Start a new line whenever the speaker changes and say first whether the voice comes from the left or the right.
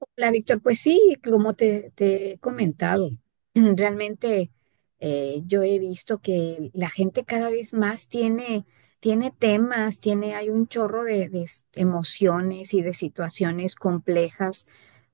right: Hola, Víctor. Pues sí, como te he comentado, realmente yo he visto que la gente cada vez más tiene temas, hay un chorro de emociones y de situaciones complejas,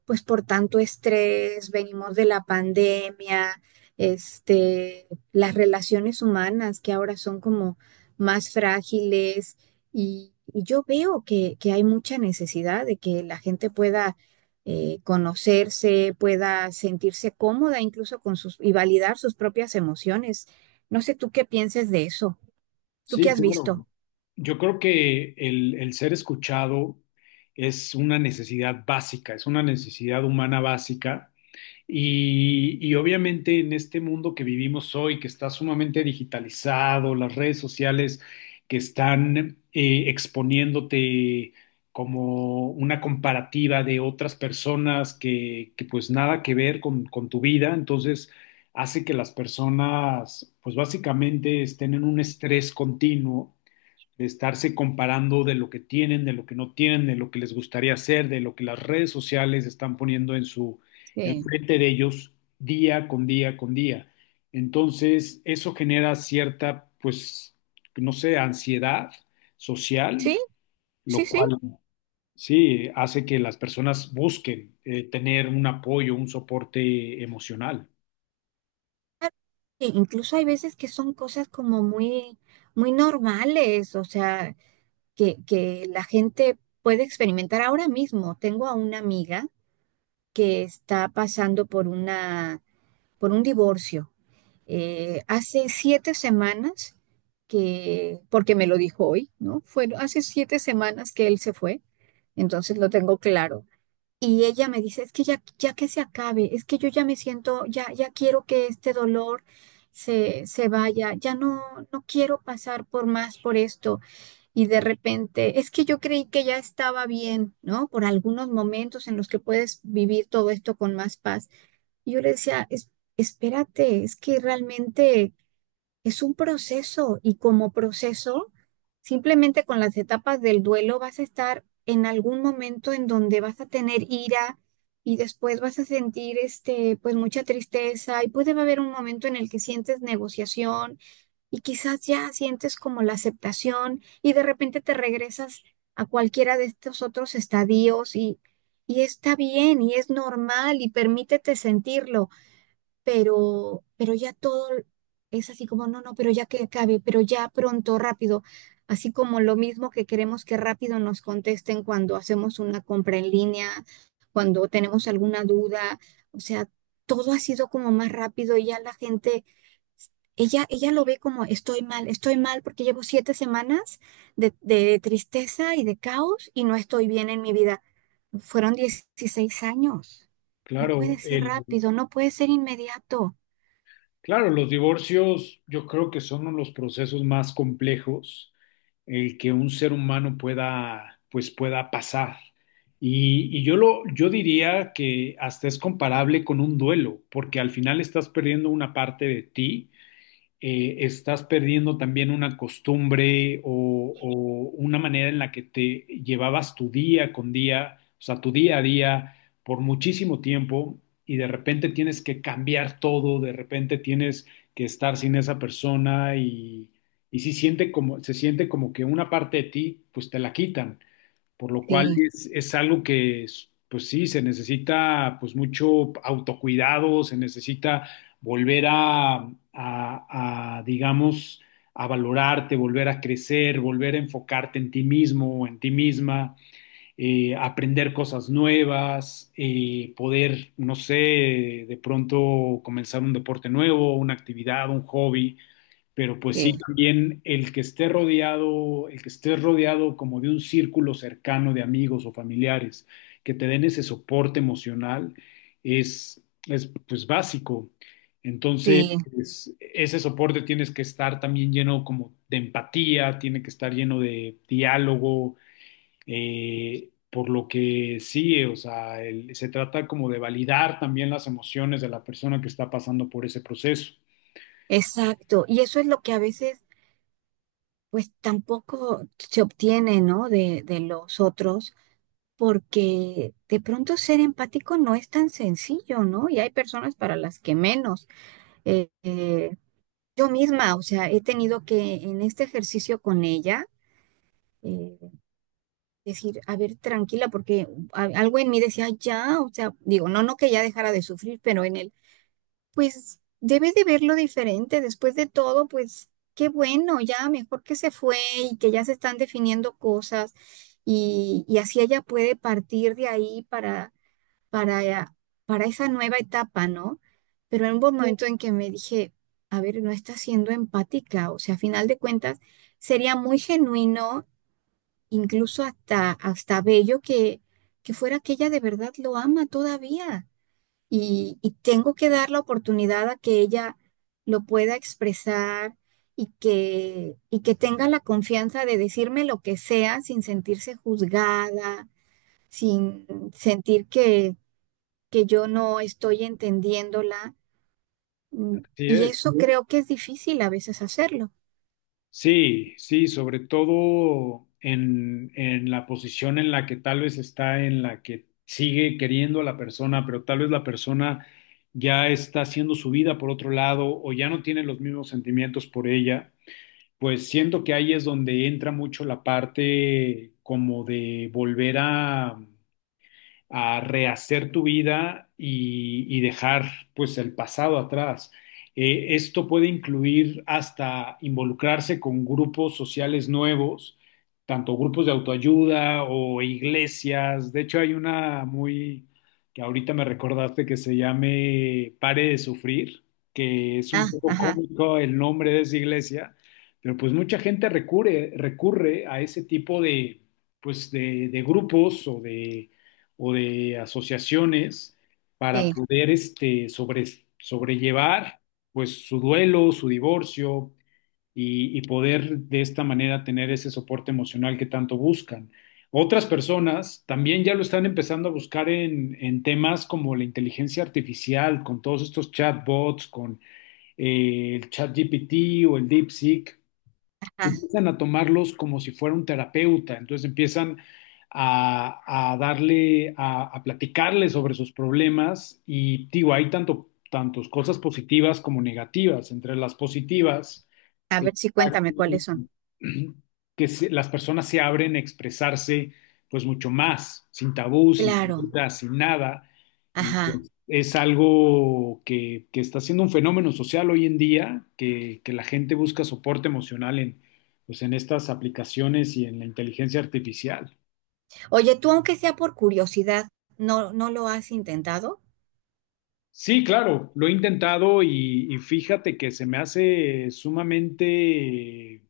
right: pues por tanto estrés, venimos de la pandemia, este, las relaciones humanas que ahora son como más frágiles, y yo veo que hay mucha necesidad de que la gente pueda conocerse, pueda sentirse cómoda incluso con sus y validar sus propias emociones. No sé tú qué pienses de eso. ¿Tú qué
left: Sí,
right: has
left: claro.
right: visto?
left: Yo creo que el ser escuchado es una necesidad básica, es una necesidad humana básica. Y obviamente en este mundo que vivimos hoy, que está sumamente digitalizado, las redes sociales que están exponiéndote como una comparativa de otras personas que pues nada que ver con tu vida, entonces hace que las personas pues básicamente estén en un estrés continuo estarse comparando de lo que tienen, de lo que no tienen, de lo que les gustaría hacer, de lo que las redes sociales están poniendo en su
right: Sí,
left: enfrente de ellos día con día con día. Entonces, eso genera cierta, pues, no sé, ansiedad social,
right: sí,
left: lo
right: sí, sí.
left: cual sí hace que las personas busquen tener un apoyo, un soporte emocional.
right: E incluso hay veces que son cosas como muy, muy normales, o sea, que la gente puede experimentar ahora mismo. Tengo a una amiga que está pasando por un divorcio. Hace 7 semanas porque me lo dijo hoy, ¿no? Fueron hace 7 semanas que él se fue, entonces lo tengo claro. Y ella me dice, es que ya que se acabe, es que yo ya me siento, ya quiero que este dolor se vaya, ya no quiero pasar por más por esto. Y de repente, es que yo creí que ya estaba bien, ¿no? Por algunos momentos en los que puedes vivir todo esto con más paz. Y yo le decía, Espérate, es que realmente es un proceso y como proceso, simplemente con las etapas del duelo vas a estar en algún momento en donde vas a tener ira y después vas a sentir pues mucha tristeza y puede haber un momento en el que sientes negociación y quizás ya sientes como la aceptación y de repente te regresas a cualquiera de estos otros estadios y está bien y es normal y permítete sentirlo, pero ya todo es así como, no, no, pero ya que acabe, pero ya pronto, rápido, así como lo mismo que queremos que rápido nos contesten cuando hacemos una compra en línea, cuando tenemos alguna duda, o sea, todo ha sido como más rápido y ya la gente... Ella lo ve como estoy mal porque llevo 7 semanas de tristeza y de caos y no estoy bien en mi vida. Fueron 16 años. No
left: Claro,
right: puede ser
left: el,
right: rápido, no puede ser inmediato.
left: Claro, los divorcios yo creo que son uno de los procesos más complejos el que un ser humano pueda, pues pueda pasar. Y yo diría que hasta es comparable con un duelo, porque al final estás perdiendo una parte de ti estás perdiendo también una costumbre o una manera en la que te llevabas tu día con día, o sea, tu día a día por muchísimo tiempo y de repente tienes que cambiar todo, de repente tienes que estar sin esa persona y sí siente como, se siente como que una parte de ti, pues te la quitan por lo cual
right: Sí,
left: es algo que, es, pues sí, se necesita pues mucho autocuidado, se necesita volver a, digamos, a valorarte, volver a crecer, volver a enfocarte en ti mismo o en ti misma, aprender cosas nuevas, poder, no sé, de pronto comenzar un deporte nuevo, una actividad, un hobby. Pero pues sí,
right: sí,
left: también el que esté rodeado, el que estés rodeado como de un círculo cercano de amigos o familiares que te den ese soporte emocional es pues básico. Entonces,
right: sí,
left: ese soporte tienes que estar también lleno como de empatía, tiene que estar lleno de diálogo, por lo que sí, o sea, se trata como de validar también las emociones de la persona que está pasando por ese proceso.
right: exacto. Y eso es lo que a veces, pues tampoco se obtiene, ¿no? De los otros, porque de pronto ser empático no es tan sencillo, ¿no? Y hay personas para las que menos. Eh, eh, yo misma, o sea, he tenido que en este ejercicio con ella, eh, decir, a ver, tranquila, porque algo en mí decía, "Ay, ya, o sea, digo, no que ya dejara de sufrir, pero en el pues debe de verlo diferente. Después de todo, pues qué bueno, ya mejor que se fue y que ya se están definiendo cosas y así ella puede partir de ahí para, para, para esa nueva etapa, ¿no? Pero en un, sí, momento en que me dije, a ver, no está siendo empática, o sea, a final de cuentas, sería muy genuino, incluso hasta bello que fuera que ella de verdad lo ama todavía, y tengo que dar la oportunidad a que ella lo pueda expresar y que tenga la confianza de decirme lo que sea sin sentirse juzgada, sin sentir que yo no estoy entendiéndola. Mm. Y
left: Sí.
right: eso, ujú, creo que es difícil a veces hacerlo.
left: Sí, sobre todo en la posición en la que tal vez está, en la que sigue queriendo a la persona, pero tal vez la persona ya está haciendo su vida por otro lado o ya no tiene los mismos sentimientos por ella, pues siento que ahí es donde entra mucho la parte como de volver a rehacer tu vida y dejar pues el pasado atrás. Esto puede incluir hasta involucrarse con grupos sociales nuevos, tanto grupos de autoayuda o iglesias. De hecho, hay una muy que ahorita me recordaste que se llame Pare de Sufrir, que es un
right: Ah,
left: poco
right: ajá,
left: cómico el nombre de esa iglesia, pero pues mucha gente recurre a ese tipo de, pues de grupos o de asociaciones para
right: sí,
left: poder este, sobrellevar pues su duelo, su divorcio y poder de esta manera tener ese soporte emocional que tanto buscan. Otras personas también ya lo están empezando a buscar en temas como la inteligencia artificial, con todos estos chatbots, con el ChatGPT o el DeepSeek
right: ajá.
left: empiezan a tomarlos como si fuera un terapeuta, entonces empiezan a darle, a platicarle sobre sus problemas y digo, hay tanto, tantos cosas positivas como negativas. Entre las positivas,
right: A ver, si
left: exacto.
right: cuéntame cuáles son.
left: Las personas se abren a expresarse, pues mucho más, sin tabú, sin
right: Claro.
left: censura, sin nada. Y
right: Ajá.
left: pues, es algo que está siendo un fenómeno social hoy en día, que la gente busca soporte emocional en, pues, en estas aplicaciones y en la inteligencia artificial.
right: Oye, tú aunque sea por curiosidad, ¿no lo has intentado?
left: Sí, claro, lo he intentado y fíjate que se me hace sumamente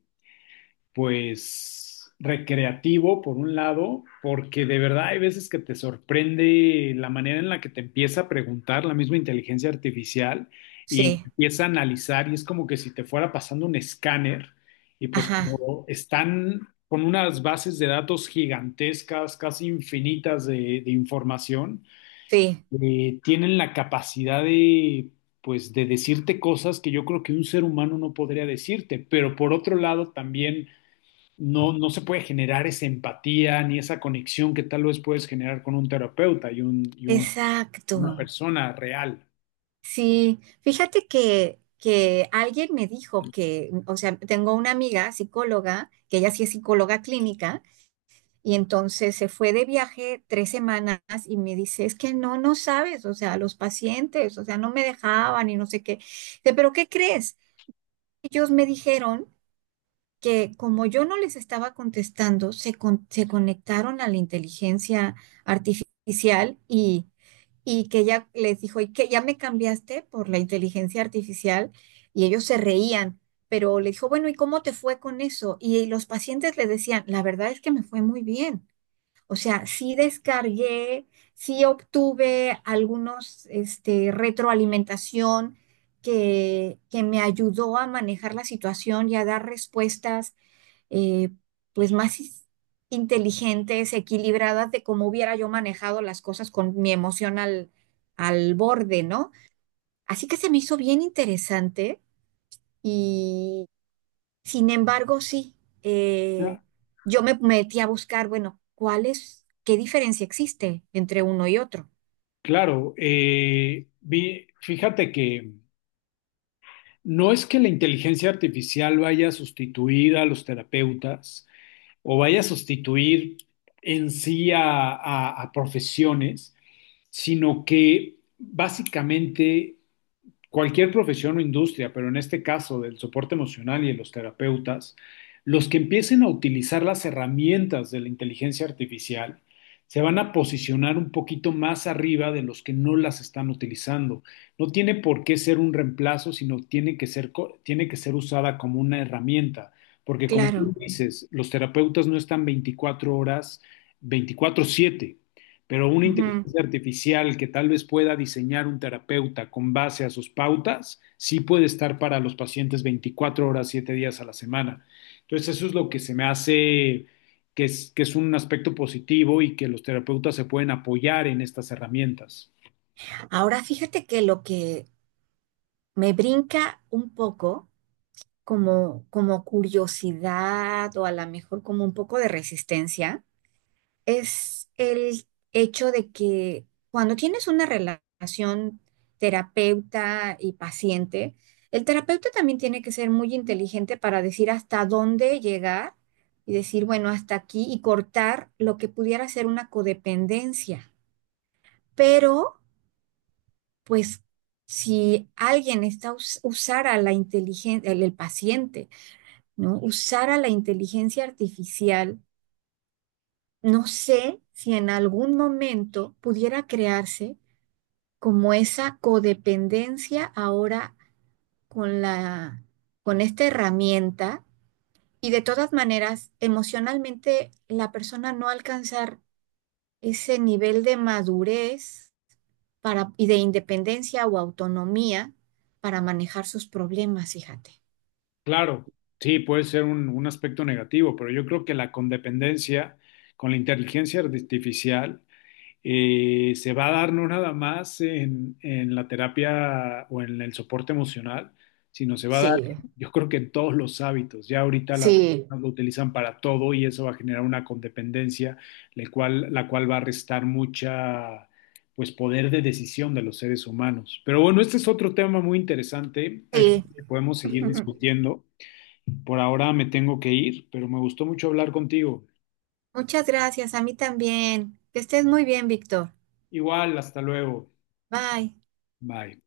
left: pues recreativo por un lado, porque de verdad hay veces que te sorprende la manera en la que te empieza a preguntar la misma inteligencia artificial y
right: Sí,
left: empieza a analizar y es como que si te fuera pasando un escáner y pues
right: ajá,
left: como están con unas bases de datos gigantescas, casi infinitas de información,
right: sí.
left: tienen la capacidad de pues de decirte cosas que yo creo que un ser humano no podría decirte, pero por otro lado también no se puede generar esa empatía ni esa conexión que tal vez puedes generar con un terapeuta y
right: Exacto.
left: una persona real.
right: Sí, fíjate que alguien me dijo que, o sea, tengo una amiga psicóloga, que ella sí es psicóloga clínica, y entonces se fue de viaje 3 semanas y me dice, es que no sabes, o sea, los pacientes, o sea, no me dejaban y no sé qué. Dice, pero ¿qué crees? Ellos me dijeron que como yo no les estaba contestando, se conectaron a la inteligencia artificial, y que ya les dijo, y que ya me cambiaste por la inteligencia artificial y ellos se reían, pero le dijo, bueno, ¿y cómo te fue con eso? Y los pacientes le decían, la verdad es que me fue muy bien. O sea, sí descargué, sí obtuve algunos, este, retroalimentación que me ayudó a manejar la situación y a dar respuestas, eh, pues más inteligentes, equilibradas de cómo hubiera yo manejado las cosas con mi emoción al borde, ¿no? Así que se me hizo bien interesante y sin embargo, sí,
left: Ah.
right: eh, yo me metí a buscar, bueno, ¿cuál es, qué diferencia existe entre uno y otro?
left: Fíjate que no es que la inteligencia artificial vaya a sustituir a los terapeutas o vaya a sustituir en sí a, a profesiones, sino que básicamente cualquier profesión o industria, pero en este caso del soporte emocional y de los terapeutas, los que empiecen a utilizar las herramientas de la inteligencia artificial se van a posicionar un poquito más arriba de los que no las están utilizando. No tiene por qué ser un reemplazo, sino tiene que ser, tiene que ser usada como una herramienta, porque como tú
right: Claro.
left: dices, los terapeutas no están 24 horas, 24/7, pero una
right: Ujú.
left: inteligencia artificial que tal vez pueda diseñar un terapeuta con base a sus pautas, sí puede estar para los pacientes 24 horas, 7 días a la semana. Entonces, eso es lo que se me hace que es un aspecto positivo y que los terapeutas se pueden apoyar en estas herramientas.
right: Ahora fíjate que lo que me brinca un poco como, curiosidad o a lo mejor como un poco de resistencia, es el hecho de que cuando tienes una relación terapeuta y paciente, el terapeuta también tiene que ser muy inteligente para decir hasta dónde llegar y decir, bueno, hasta aquí y cortar lo que pudiera ser una codependencia. Pero, pues, si alguien está usara la inteligencia, el paciente, ¿no? Usar a la inteligencia artificial, no sé si en algún momento pudiera crearse como esa codependencia ahora con la, con esta herramienta y de todas maneras, emocionalmente la persona no alcanzar ese nivel de madurez para, y de independencia o autonomía para manejar sus problemas, fíjate.
left: Claro, sí, puede ser un aspecto negativo, pero yo creo que la condependencia con la inteligencia artificial se va a dar no nada más en la terapia o en el soporte emocional, sino se va a dar,
right: Sí,
left: yo creo que en todos los hábitos. Ya ahorita las
right: sí.
left: personas lo utilizan para todo y eso va a generar una condependencia, la cual va a restar mucha, pues, poder de decisión de los seres humanos. Pero bueno, este es otro tema muy interesante, Ángel,
right: Sí.
left: que podemos seguir discutiendo. Por ahora me tengo que ir, pero me gustó mucho hablar contigo.
right: Muchas gracias, a mí también. Que estés muy bien, Víctor.
left: Igual, hasta luego.
right: Bye.
left: Bye.